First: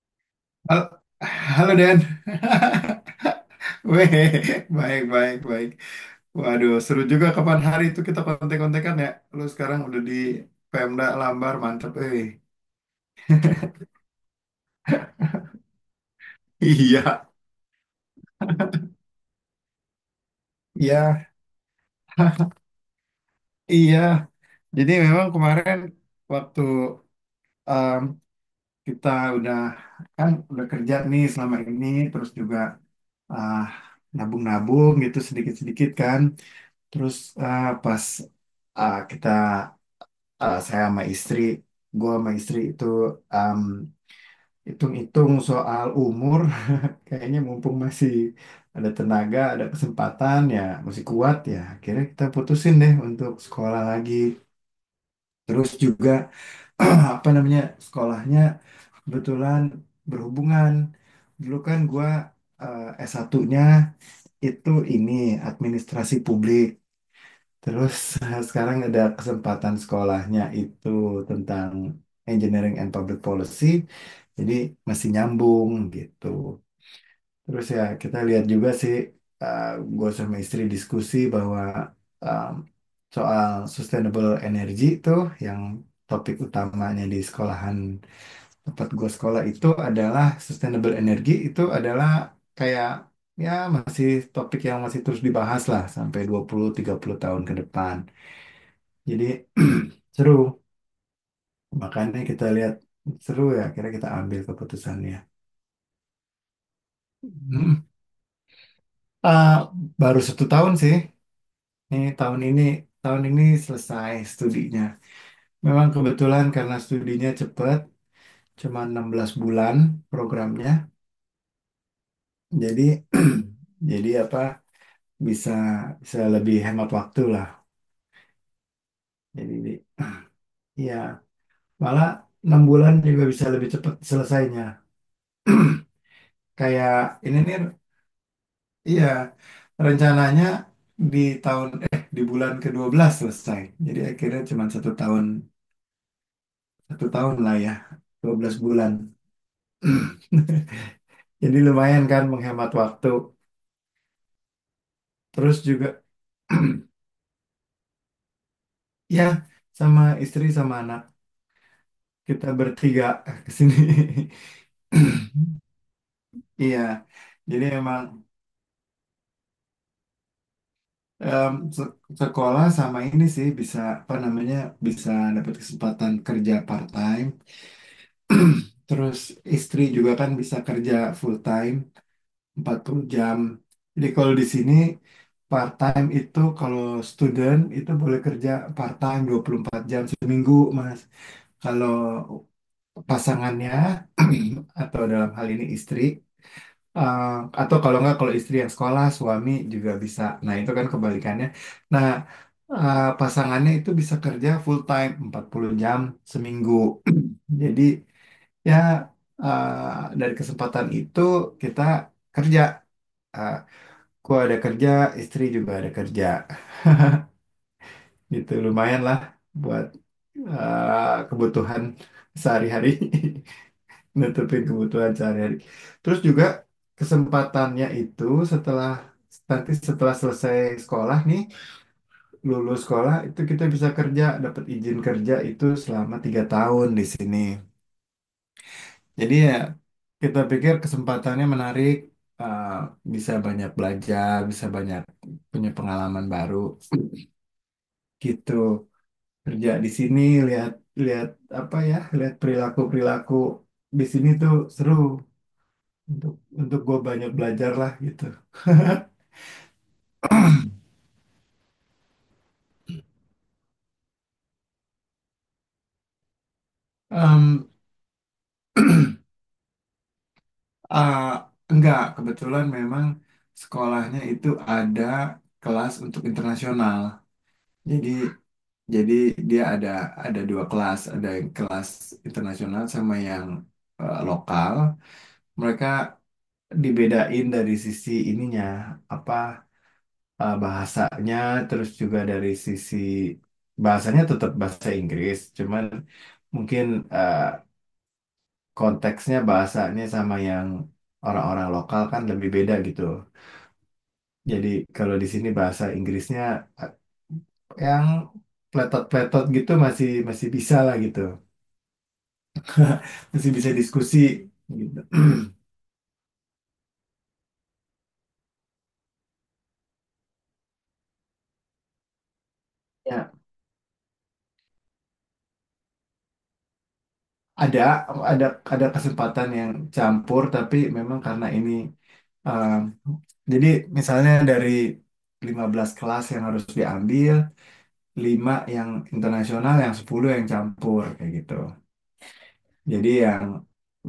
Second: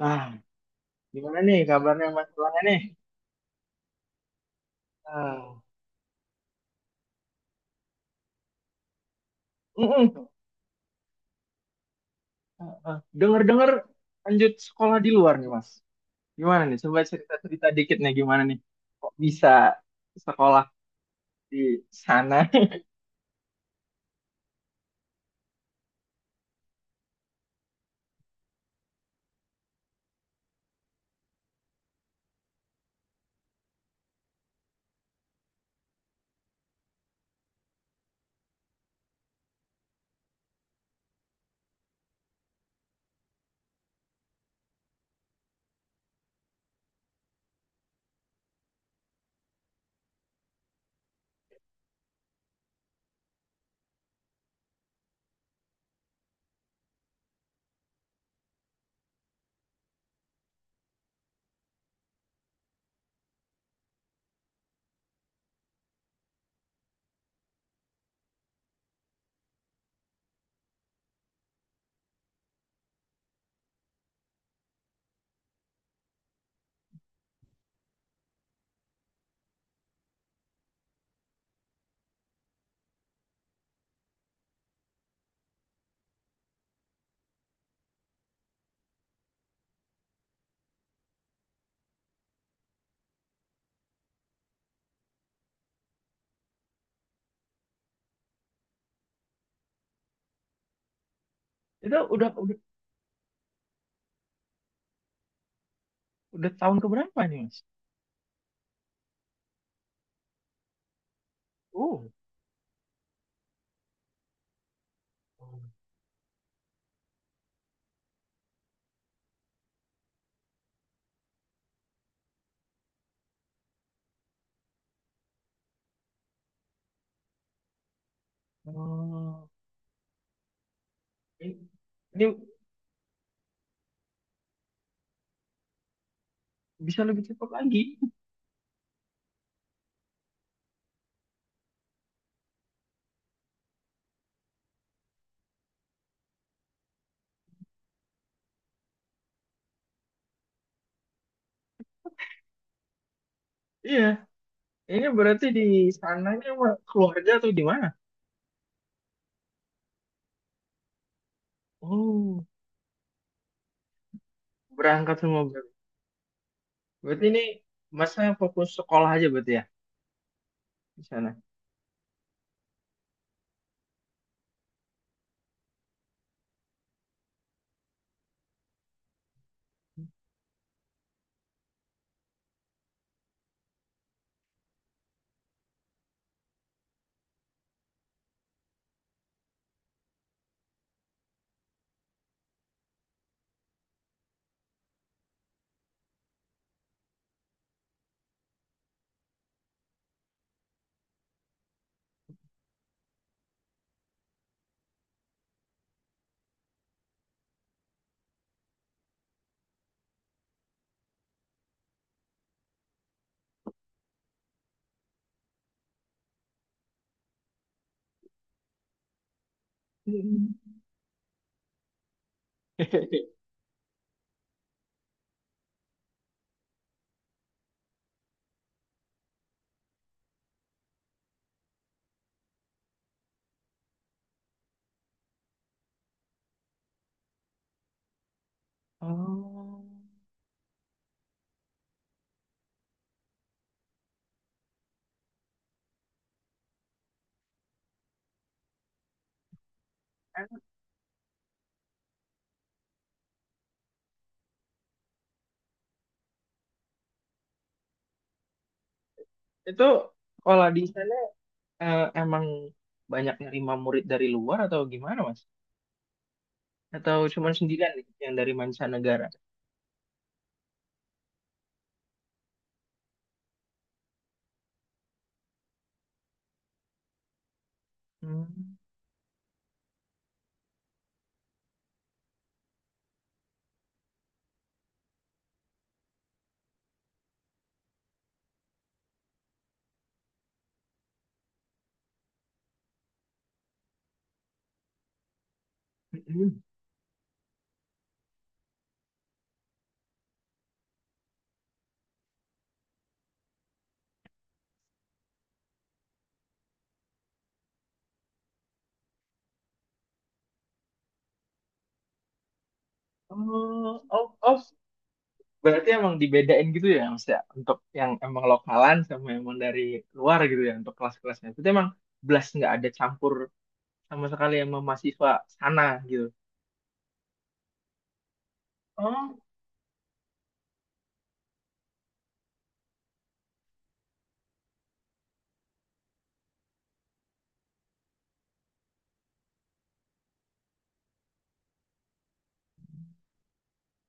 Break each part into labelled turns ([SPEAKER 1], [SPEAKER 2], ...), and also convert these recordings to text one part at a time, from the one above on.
[SPEAKER 1] Nah,
[SPEAKER 2] Hal-
[SPEAKER 1] gimana nih
[SPEAKER 2] Halo Dan.
[SPEAKER 1] kabarnya Mas Pulang nih?
[SPEAKER 2] Weh, baik, baik,
[SPEAKER 1] Ah,
[SPEAKER 2] baik. Waduh, seru juga kapan hari itu kita kontek-kontekan ya. Lu sekarang udah di
[SPEAKER 1] mm-mm.
[SPEAKER 2] Pemda Lambar, mantep. Eh.
[SPEAKER 1] Ah, ah. Dengar-dengar lanjut sekolah di luar nih Mas. Gimana nih? Coba
[SPEAKER 2] Iya,
[SPEAKER 1] cerita-cerita dikit nih gimana nih? Kok bisa sekolah
[SPEAKER 2] iya,
[SPEAKER 1] di sana?
[SPEAKER 2] iya. Jadi memang kemarin waktu em, kita udah kan udah kerja nih selama ini, terus juga ah, nabung-nabung gitu sedikit-sedikit kan. Terus pas kita eh, saya sama istri, gue sama istri itu em, hitung-hitung soal umur, kayaknya mumpung masih ada tenaga, ada kesempatan ya, masih kuat ya. Akhirnya kita putusin deh untuk sekolah lagi. Terus juga apa namanya sekolahnya kebetulan berhubungan. Dulu kan gue S1-nya itu ini administrasi publik. Terus sekarang ada kesempatan sekolahnya itu tentang Engineering and Public Policy, jadi masih nyambung gitu. Terus ya kita lihat juga sih, eh gue sama istri diskusi bahwa em, soal sustainable energy itu yang topik utamanya di sekolahan tempat gue sekolah itu adalah sustainable energy itu adalah kayak ya masih topik yang masih terus dibahas lah sampai 20-30 tahun ke depan. Jadi seru.
[SPEAKER 1] Itu
[SPEAKER 2] Makanya
[SPEAKER 1] udah
[SPEAKER 2] kita
[SPEAKER 1] udah
[SPEAKER 2] lihat seru ya, akhirnya kita ambil keputusannya.
[SPEAKER 1] udah tahun keberapa nih Mas?
[SPEAKER 2] Hmm. Ah, Baru satu tahun sih. Ini
[SPEAKER 1] Oh,
[SPEAKER 2] tahun ini selesai studinya. Memang kebetulan karena studinya cepat, cuma 16 bulan programnya. Jadi jadi apa bisa bisa lebih hemat waktu lah.
[SPEAKER 1] oh.
[SPEAKER 2] Jadi ya
[SPEAKER 1] Ini,
[SPEAKER 2] malah
[SPEAKER 1] ini
[SPEAKER 2] 6 bulan juga bisa lebih cepat selesainya. Kayak
[SPEAKER 1] bisa lebih
[SPEAKER 2] ini
[SPEAKER 1] cepat
[SPEAKER 2] nih,
[SPEAKER 1] lagi.
[SPEAKER 2] iya rencananya di tahun eh di bulan ke belas selesai. Jadi akhirnya cuma satu tahun, satu tahun lah ya, 12 bulan. Jadi lumayan kan menghemat waktu.
[SPEAKER 1] Iya. Ini berarti
[SPEAKER 2] Terus
[SPEAKER 1] di
[SPEAKER 2] juga
[SPEAKER 1] sananya sama keluarga atau di mana?
[SPEAKER 2] ya sama istri sama anak
[SPEAKER 1] Oh,
[SPEAKER 2] kita bertiga ke sini.
[SPEAKER 1] berangkat semua berarti.
[SPEAKER 2] Iya.
[SPEAKER 1] Berarti ini
[SPEAKER 2] Jadi emang
[SPEAKER 1] masnya fokus sekolah aja berarti ya? Di sana.
[SPEAKER 2] em, se- sekolah sama ini sih bisa, apa namanya, bisa dapat kesempatan kerja part time. Terus istri juga kan bisa kerja full time. 40 jam. Jadi kalau di sini part time itu kalau student itu boleh kerja part time 24 jam seminggu, Mas. Kalau pasangannya atau dalam hal ini istri, eh, atau kalau nggak, kalau istri yang sekolah, suami juga bisa. Nah, itu kan kebalikannya. Nah, pasangannya itu bisa kerja full time 40 jam seminggu. Jadi ya, dari kesempatan itu kita kerja Eh, Gua ada kerja, istri juga ada kerja. Gitu lumayan lah buat kebutuhan sehari-hari, nutupin kebutuhan sehari-hari. Terus juga kesempatannya itu setelah nanti setelah selesai sekolah nih, lulus sekolah itu kita bisa kerja, dapat izin kerja itu selama 3 tahun di sini. Jadi ya
[SPEAKER 1] Oh,
[SPEAKER 2] kita pikir kesempatannya menarik, eh, bisa banyak belajar, bisa banyak punya pengalaman baru gitu. Kerja di sini,
[SPEAKER 1] em-
[SPEAKER 2] lihat lihat apa ya, lihat perilaku perilaku di sini tuh seru untuk untuk gue banyak belajar lah gitu.
[SPEAKER 1] itu kalau di sana emang banyak nerima murid dari luar atau gimana, Mas? Atau cuma
[SPEAKER 2] Em,
[SPEAKER 1] sendirian nih yang dari mancanegara?
[SPEAKER 2] ah, enggak, kebetulan memang sekolahnya itu ada kelas untuk internasional. Jadi
[SPEAKER 1] Hmm.
[SPEAKER 2] jadi dia ada 2 kelas, ada yang kelas internasional sama yang lokal. Mereka dibedain dari sisi ininya, apa, bahasanya, terus juga dari sisi bahasanya tetap bahasa Inggris cuman
[SPEAKER 1] Mm-mm.
[SPEAKER 2] mungkin eh, konteksnya bahasanya sama yang orang-orang lokal kan lebih beda gitu. Jadi kalau di sini bahasa Inggrisnya eh, yang pletot-pletot gitu masih masih bisa lah gitu, masih bisa
[SPEAKER 1] Oh,
[SPEAKER 2] diskusi
[SPEAKER 1] oh, oh,
[SPEAKER 2] gitu.
[SPEAKER 1] berarti emang dibedain gitu ya, Mas ya, untuk yang emang lokalan sama emang dari luar gitu ya, untuk kelas-kelasnya. Itu emang belas nggak ada campur
[SPEAKER 2] Ya,
[SPEAKER 1] sama sekali sama mahasiswa sana gitu.
[SPEAKER 2] ada ada ada
[SPEAKER 1] Oh,
[SPEAKER 2] kesempatan yang campur tapi memang karena ini, Um, jadi misalnya dari 15 kelas yang harus diambil, 5 yang internasional, yang 10 yang campur kayak gitu. Jadi yang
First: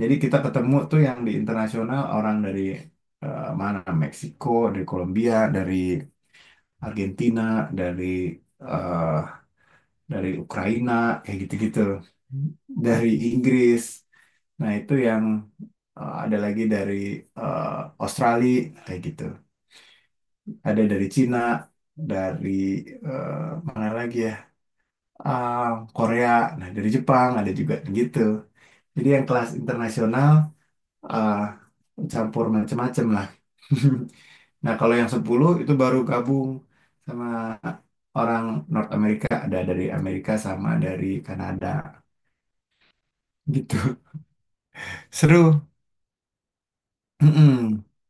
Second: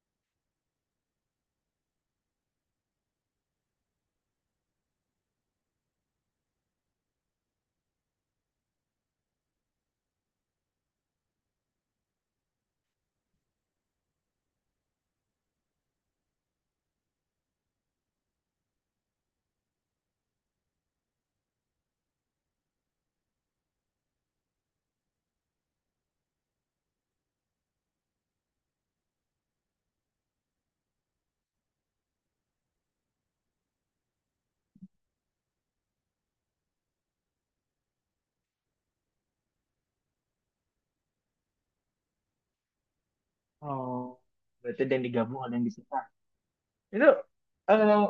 [SPEAKER 2] jadi kita ketemu tuh yang di internasional orang dari, mana? Meksiko, dari Kolombia, dari Argentina, dari, eh, dari Ukraina kayak gitu-gitu. Dari Inggris. Nah, itu yang ada lagi dari eh, Australia kayak gitu. Ada dari Cina, dari, mana lagi ya? Ah, Korea, nah dari Jepang ada juga gitu. Jadi yang kelas internasional ah, campur macem-macem lah. Nah, kalau yang 10 itu baru gabung sama orang North America, ada dari Amerika sama dari Kanada gitu.
[SPEAKER 1] oh, berarti ada yang digabung, ada yang
[SPEAKER 2] Seru.
[SPEAKER 1] dipisah. Itu
[SPEAKER 2] Mm-mm.
[SPEAKER 1] eh,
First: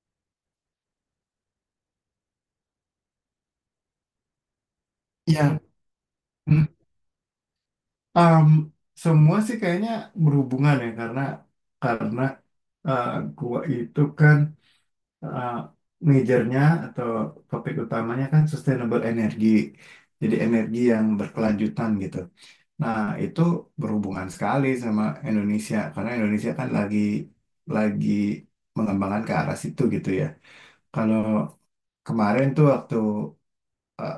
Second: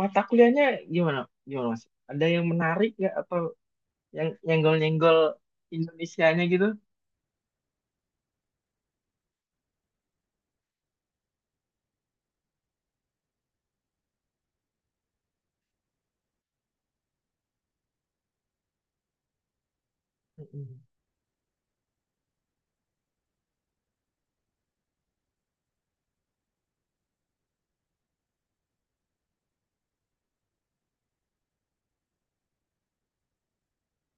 [SPEAKER 1] mata kuliahnya gimana? Gimana Mas? Ada yang menarik nggak atau yang nyenggol-nyenggol
[SPEAKER 2] Ya,
[SPEAKER 1] Indonesianya gitu?
[SPEAKER 2] mm, um, semua sih kayaknya berhubungan ya, karena eh, gua itu kan uh, majornya atau topik utamanya kan sustainable energy. Jadi energi
[SPEAKER 1] Mm-mm.
[SPEAKER 2] yang berkelanjutan gitu. Nah, itu berhubungan sekali sama Indonesia karena Indonesia kan lagi mengembangkan ke arah situ gitu ya. Kalau kemarin tuh waktu uh,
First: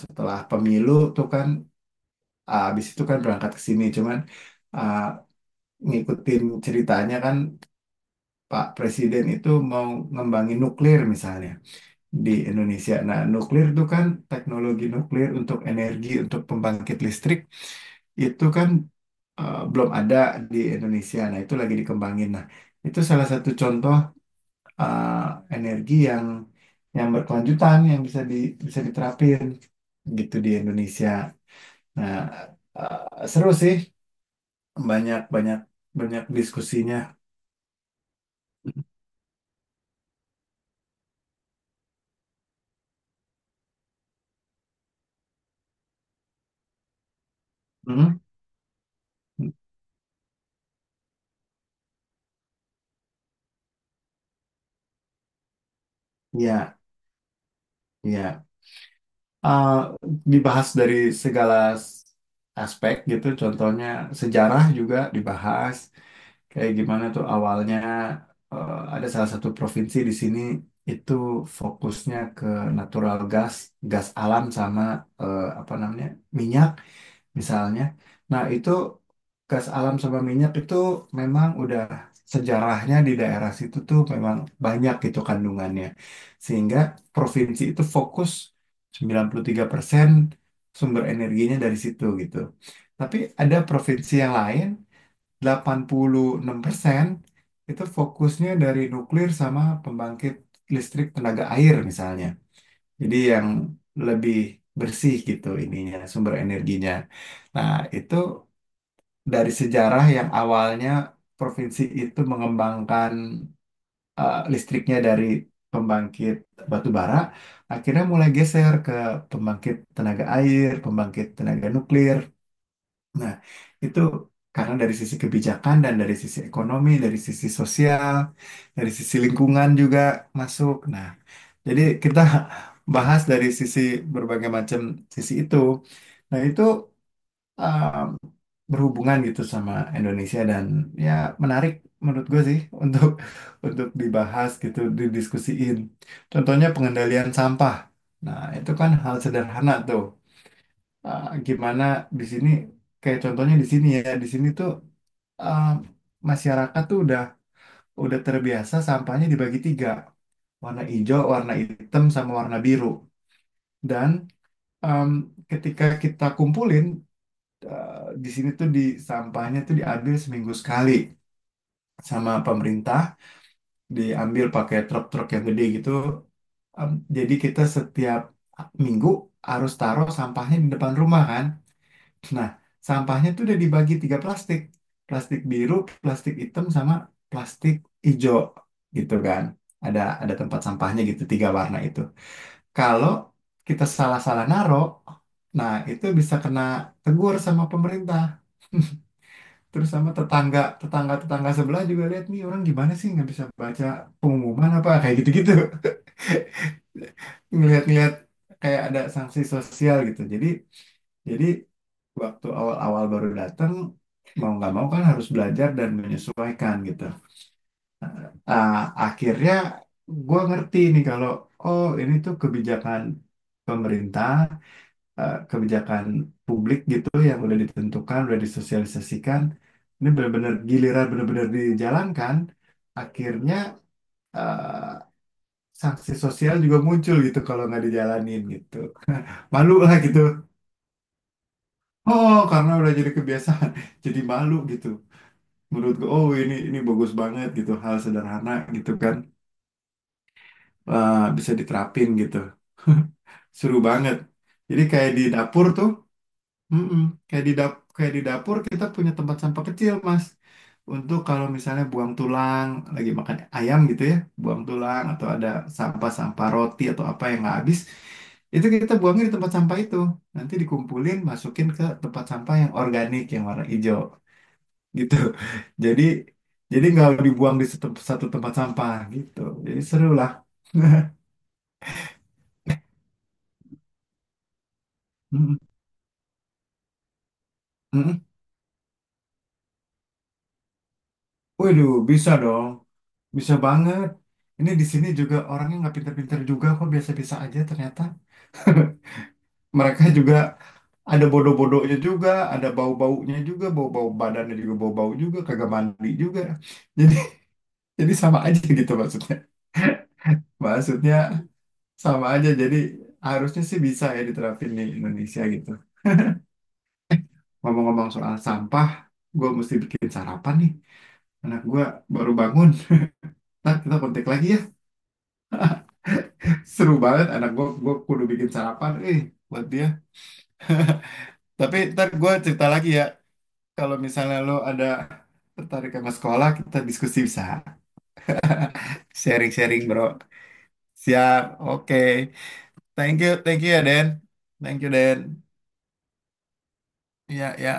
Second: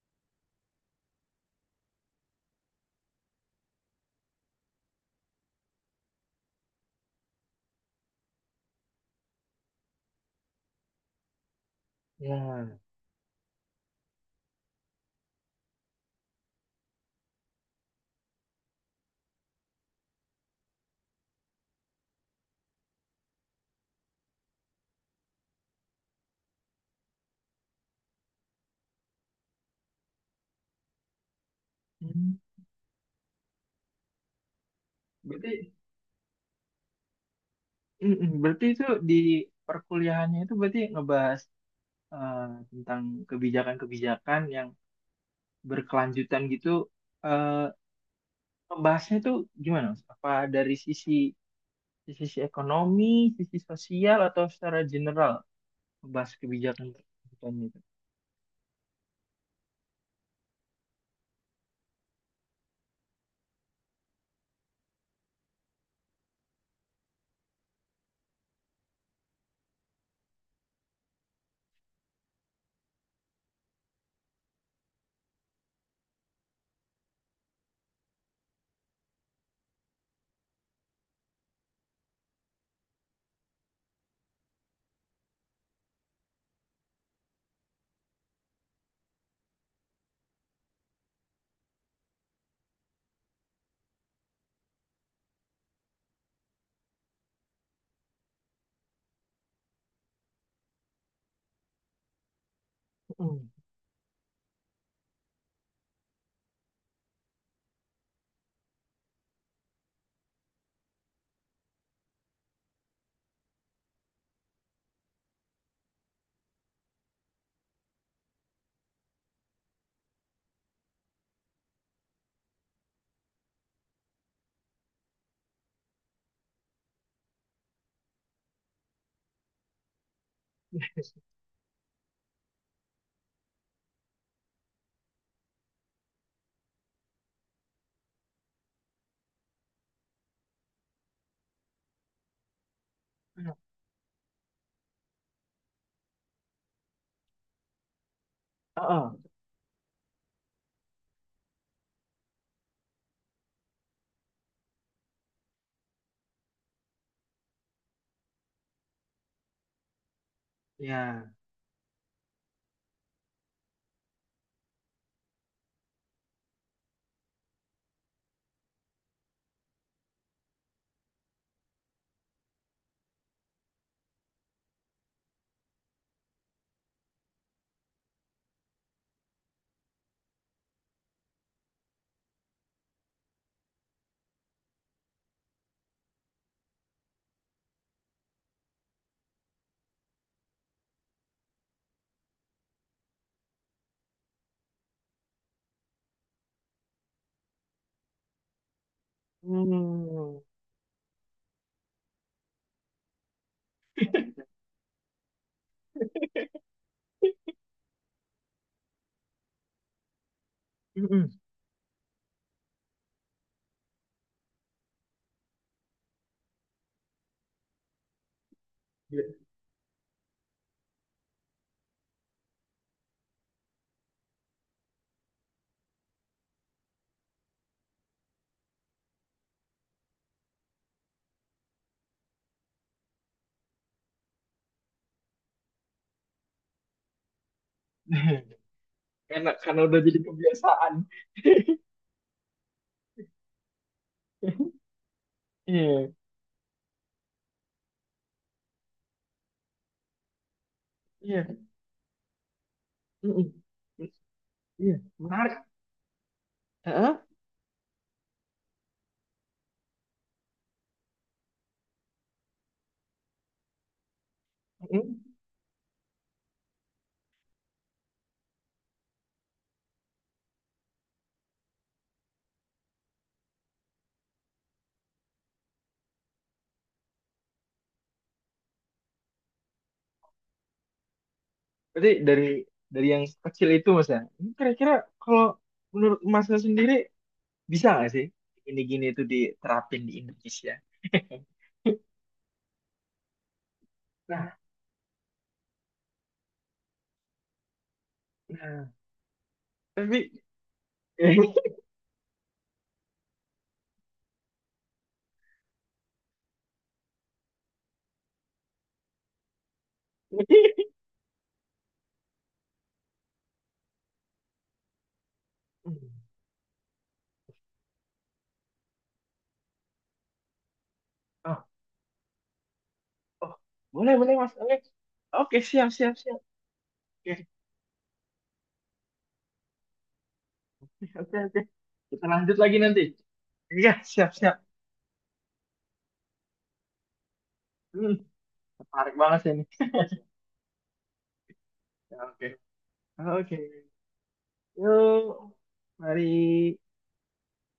[SPEAKER 2] setelah pemilu tuh kan, habis itu kan berangkat ke sini cuman uh, ngikutin ceritanya kan, Pak Presiden itu mau ngembangin nuklir misalnya di
[SPEAKER 1] Ya.
[SPEAKER 2] Indonesia. Nah, nuklir itu kan teknologi nuklir untuk energi, untuk pembangkit listrik itu kan belum ada di Indonesia. Nah, itu lagi dikembangin. Nah, itu salah satu contoh energi yang berkelanjutan yang bisa bisa diterapin gitu di Indonesia. Nah,
[SPEAKER 1] Hmm.
[SPEAKER 2] seru sih, banyak banyak
[SPEAKER 1] Berarti
[SPEAKER 2] banyak diskusinya.
[SPEAKER 1] mm-mm. Berarti itu di perkuliahannya itu berarti ngebahas eh, tentang kebijakan-kebijakan yang berkelanjutan gitu. Eh,
[SPEAKER 2] Hmm.
[SPEAKER 1] ngebahasnya itu gimana Mas? Apa dari sisi sisi ekonomi, sisi sosial atau secara general ngebahas
[SPEAKER 2] Ya.
[SPEAKER 1] kebijakan kebijakan itu?
[SPEAKER 2] Iya. eh, Dibahas dari segala s- aspek gitu. Contohnya sejarah juga dibahas, kayak gimana tuh awalnya ada salah satu provinsi di sini itu fokusnya ke natural gas, gas alam sama, apa namanya, minyak misalnya. Nah, itu gas alam sama minyak itu memang udah sejarahnya di daerah situ tuh memang banyak gitu kandungannya. Sehingga provinsi itu fokus 93% sumber energinya dari situ gitu. Tapi ada provinsi yang lain 86% itu fokusnya dari nuklir sama pembangkit listrik tenaga air misalnya. Jadi yang
[SPEAKER 1] Mm.
[SPEAKER 2] lebih bersih gitu ininya, sumber energinya. Nah, itu dari sejarah yang awalnya provinsi itu mengembangkan listriknya dari pembangkit batu bara, akhirnya mulai geser ke pembangkit tenaga air, pembangkit tenaga nuklir. Nah, itu karena dari sisi kebijakan dan dari sisi ekonomi, dari sisi sosial, dari sisi lingkungan juga masuk. Nah, jadi kita bahas dari sisi berbagai macam sisi itu. Nah, itu uh, berhubungan gitu sama Indonesia, dan ya menarik menurut gue sih untuk untuk dibahas gitu, didiskusiin. Contohnya pengendalian sampah. Nah, itu kan
[SPEAKER 1] Heeh.
[SPEAKER 2] hal sederhana tuh, gimana di sini, kayak contohnya di sini ya, di sini tuh uh, masyarakat tuh udah terbiasa sampahnya dibagi tiga, warna hijau,
[SPEAKER 1] Ya.
[SPEAKER 2] warna hitam sama warna biru. Dan um, ketika kita kumpulin di sini tuh sampahnya tuh diambil seminggu sekali sama pemerintah, diambil pakai truk-truk yang gede gitu. Jadi kita setiap minggu harus taruh sampahnya di depan rumah kan. Nah, sampahnya tuh udah dibagi tiga plastik. Plastik biru, plastik hitam, sama plastik hijau gitu kan. Ada tempat sampahnya gitu, tiga warna itu. Kalau kita salah-salah naro, nah itu bisa kena tegur sama pemerintah. Terus sama
[SPEAKER 1] Hmm.
[SPEAKER 2] tetangga-tetangga sebelah juga lihat, nih orang gimana sih, nggak bisa baca pengumuman apa, kayak gitu-gitu. Ngelihat-ngelihat kayak ada sanksi sosial gitu. Jadi
[SPEAKER 1] Mm-mm.
[SPEAKER 2] jadi waktu awal-awal baru datang mau nggak mau kan harus belajar dan menyesuaikan gitu. Ah,
[SPEAKER 1] Iya.
[SPEAKER 2] Akhirnya gue ngerti nih kalau oh ini tuh kebijakan pemerintah, eh, kebijakan publik gitu yang udah ditentukan, udah disosialisasikan. Ini benar-benar giliran benar-benar dijalankan. Akhirnya eh, sanksi sosial juga muncul gitu kalau nggak dijalanin gitu.
[SPEAKER 1] Enak
[SPEAKER 2] Malu
[SPEAKER 1] karena
[SPEAKER 2] lah
[SPEAKER 1] udah jadi
[SPEAKER 2] gitu.
[SPEAKER 1] kebiasaan.
[SPEAKER 2] Oh, karena udah jadi kebiasaan, jadi malu gitu. Menurutku
[SPEAKER 1] Iya,
[SPEAKER 2] oh ini bagus banget gitu, hal sederhana gitu kan
[SPEAKER 1] iya.
[SPEAKER 2] bisa diterapin gitu.
[SPEAKER 1] Mm-mm.
[SPEAKER 2] Seru banget, jadi
[SPEAKER 1] Iya.
[SPEAKER 2] kayak di
[SPEAKER 1] Menarik.
[SPEAKER 2] dapur tuh, mm-mm,
[SPEAKER 1] Heeh.
[SPEAKER 2] kayak di dapur kita punya tempat sampah kecil, Mas, untuk kalau misalnya buang tulang, lagi makan ayam gitu ya, buang tulang
[SPEAKER 1] Mm-mm.
[SPEAKER 2] atau ada sampah-sampah roti atau apa yang nggak habis, itu kita buangnya di tempat sampah itu, nanti dikumpulin, masukin ke tempat sampah yang organik yang warna hijau gitu. Jadi jadi nggak dibuang di satu tempat sampah gitu. Jadi seru lah.
[SPEAKER 1] Berarti dari yang kecil itu Mas ya. Ini kira-kira kalau
[SPEAKER 2] Mm-mm.
[SPEAKER 1] menurut Masnya sendiri bisa nggak sih gini-gini itu diterapin di Indonesia?
[SPEAKER 2] Waduh, bisa dong. Bisa banget.
[SPEAKER 1] Nah,
[SPEAKER 2] Ini di sini juga orangnya nggak pinter-pinter juga kok, biasa-biasa aja ternyata.
[SPEAKER 1] nah.
[SPEAKER 2] Mereka
[SPEAKER 1] Tapi
[SPEAKER 2] juga ada bodoh-bodohnya juga, ada bau-baunya juga, bau-bau badannya juga, bau-bau juga, kagak mandi juga. Jadi jadi sama aja gitu maksudnya. Maksudnya sama aja. Jadi harusnya sih bisa ya diterapin di Indonesia gitu. Ngomong-ngomong soal sampah, gue mesti bikin sarapan nih. Anak
[SPEAKER 1] oh,
[SPEAKER 2] gue baru bangun.
[SPEAKER 1] oh,
[SPEAKER 2] Nah, kita
[SPEAKER 1] boleh
[SPEAKER 2] kontak
[SPEAKER 1] boleh
[SPEAKER 2] lagi
[SPEAKER 1] Mas.
[SPEAKER 2] ya.
[SPEAKER 1] Oke. Oke, siap siap siap.
[SPEAKER 2] Seru banget
[SPEAKER 1] Oke.
[SPEAKER 2] anak gue. Gue kudu bikin sarapan. Eh, buat dia.
[SPEAKER 1] Oke, oke.
[SPEAKER 2] Tapi ntar
[SPEAKER 1] Kita
[SPEAKER 2] gue
[SPEAKER 1] lanjut
[SPEAKER 2] cerita
[SPEAKER 1] lagi
[SPEAKER 2] lagi
[SPEAKER 1] nanti.
[SPEAKER 2] ya.
[SPEAKER 1] Iya,
[SPEAKER 2] Kalau misalnya lo
[SPEAKER 1] siap-siap.
[SPEAKER 2] ada tertarik sama sekolah, kita diskusi bisa.
[SPEAKER 1] Hmm, menarik banget sih ini.
[SPEAKER 2] Sharing-sharing, bro. Siap.
[SPEAKER 1] Ya,
[SPEAKER 2] Oke.
[SPEAKER 1] oke.
[SPEAKER 2] Thank you.
[SPEAKER 1] Oke.
[SPEAKER 2] Thank you ya, Den. Thank you,
[SPEAKER 1] Yuk,
[SPEAKER 2] Den.
[SPEAKER 1] mari.
[SPEAKER 2] Ya, ya.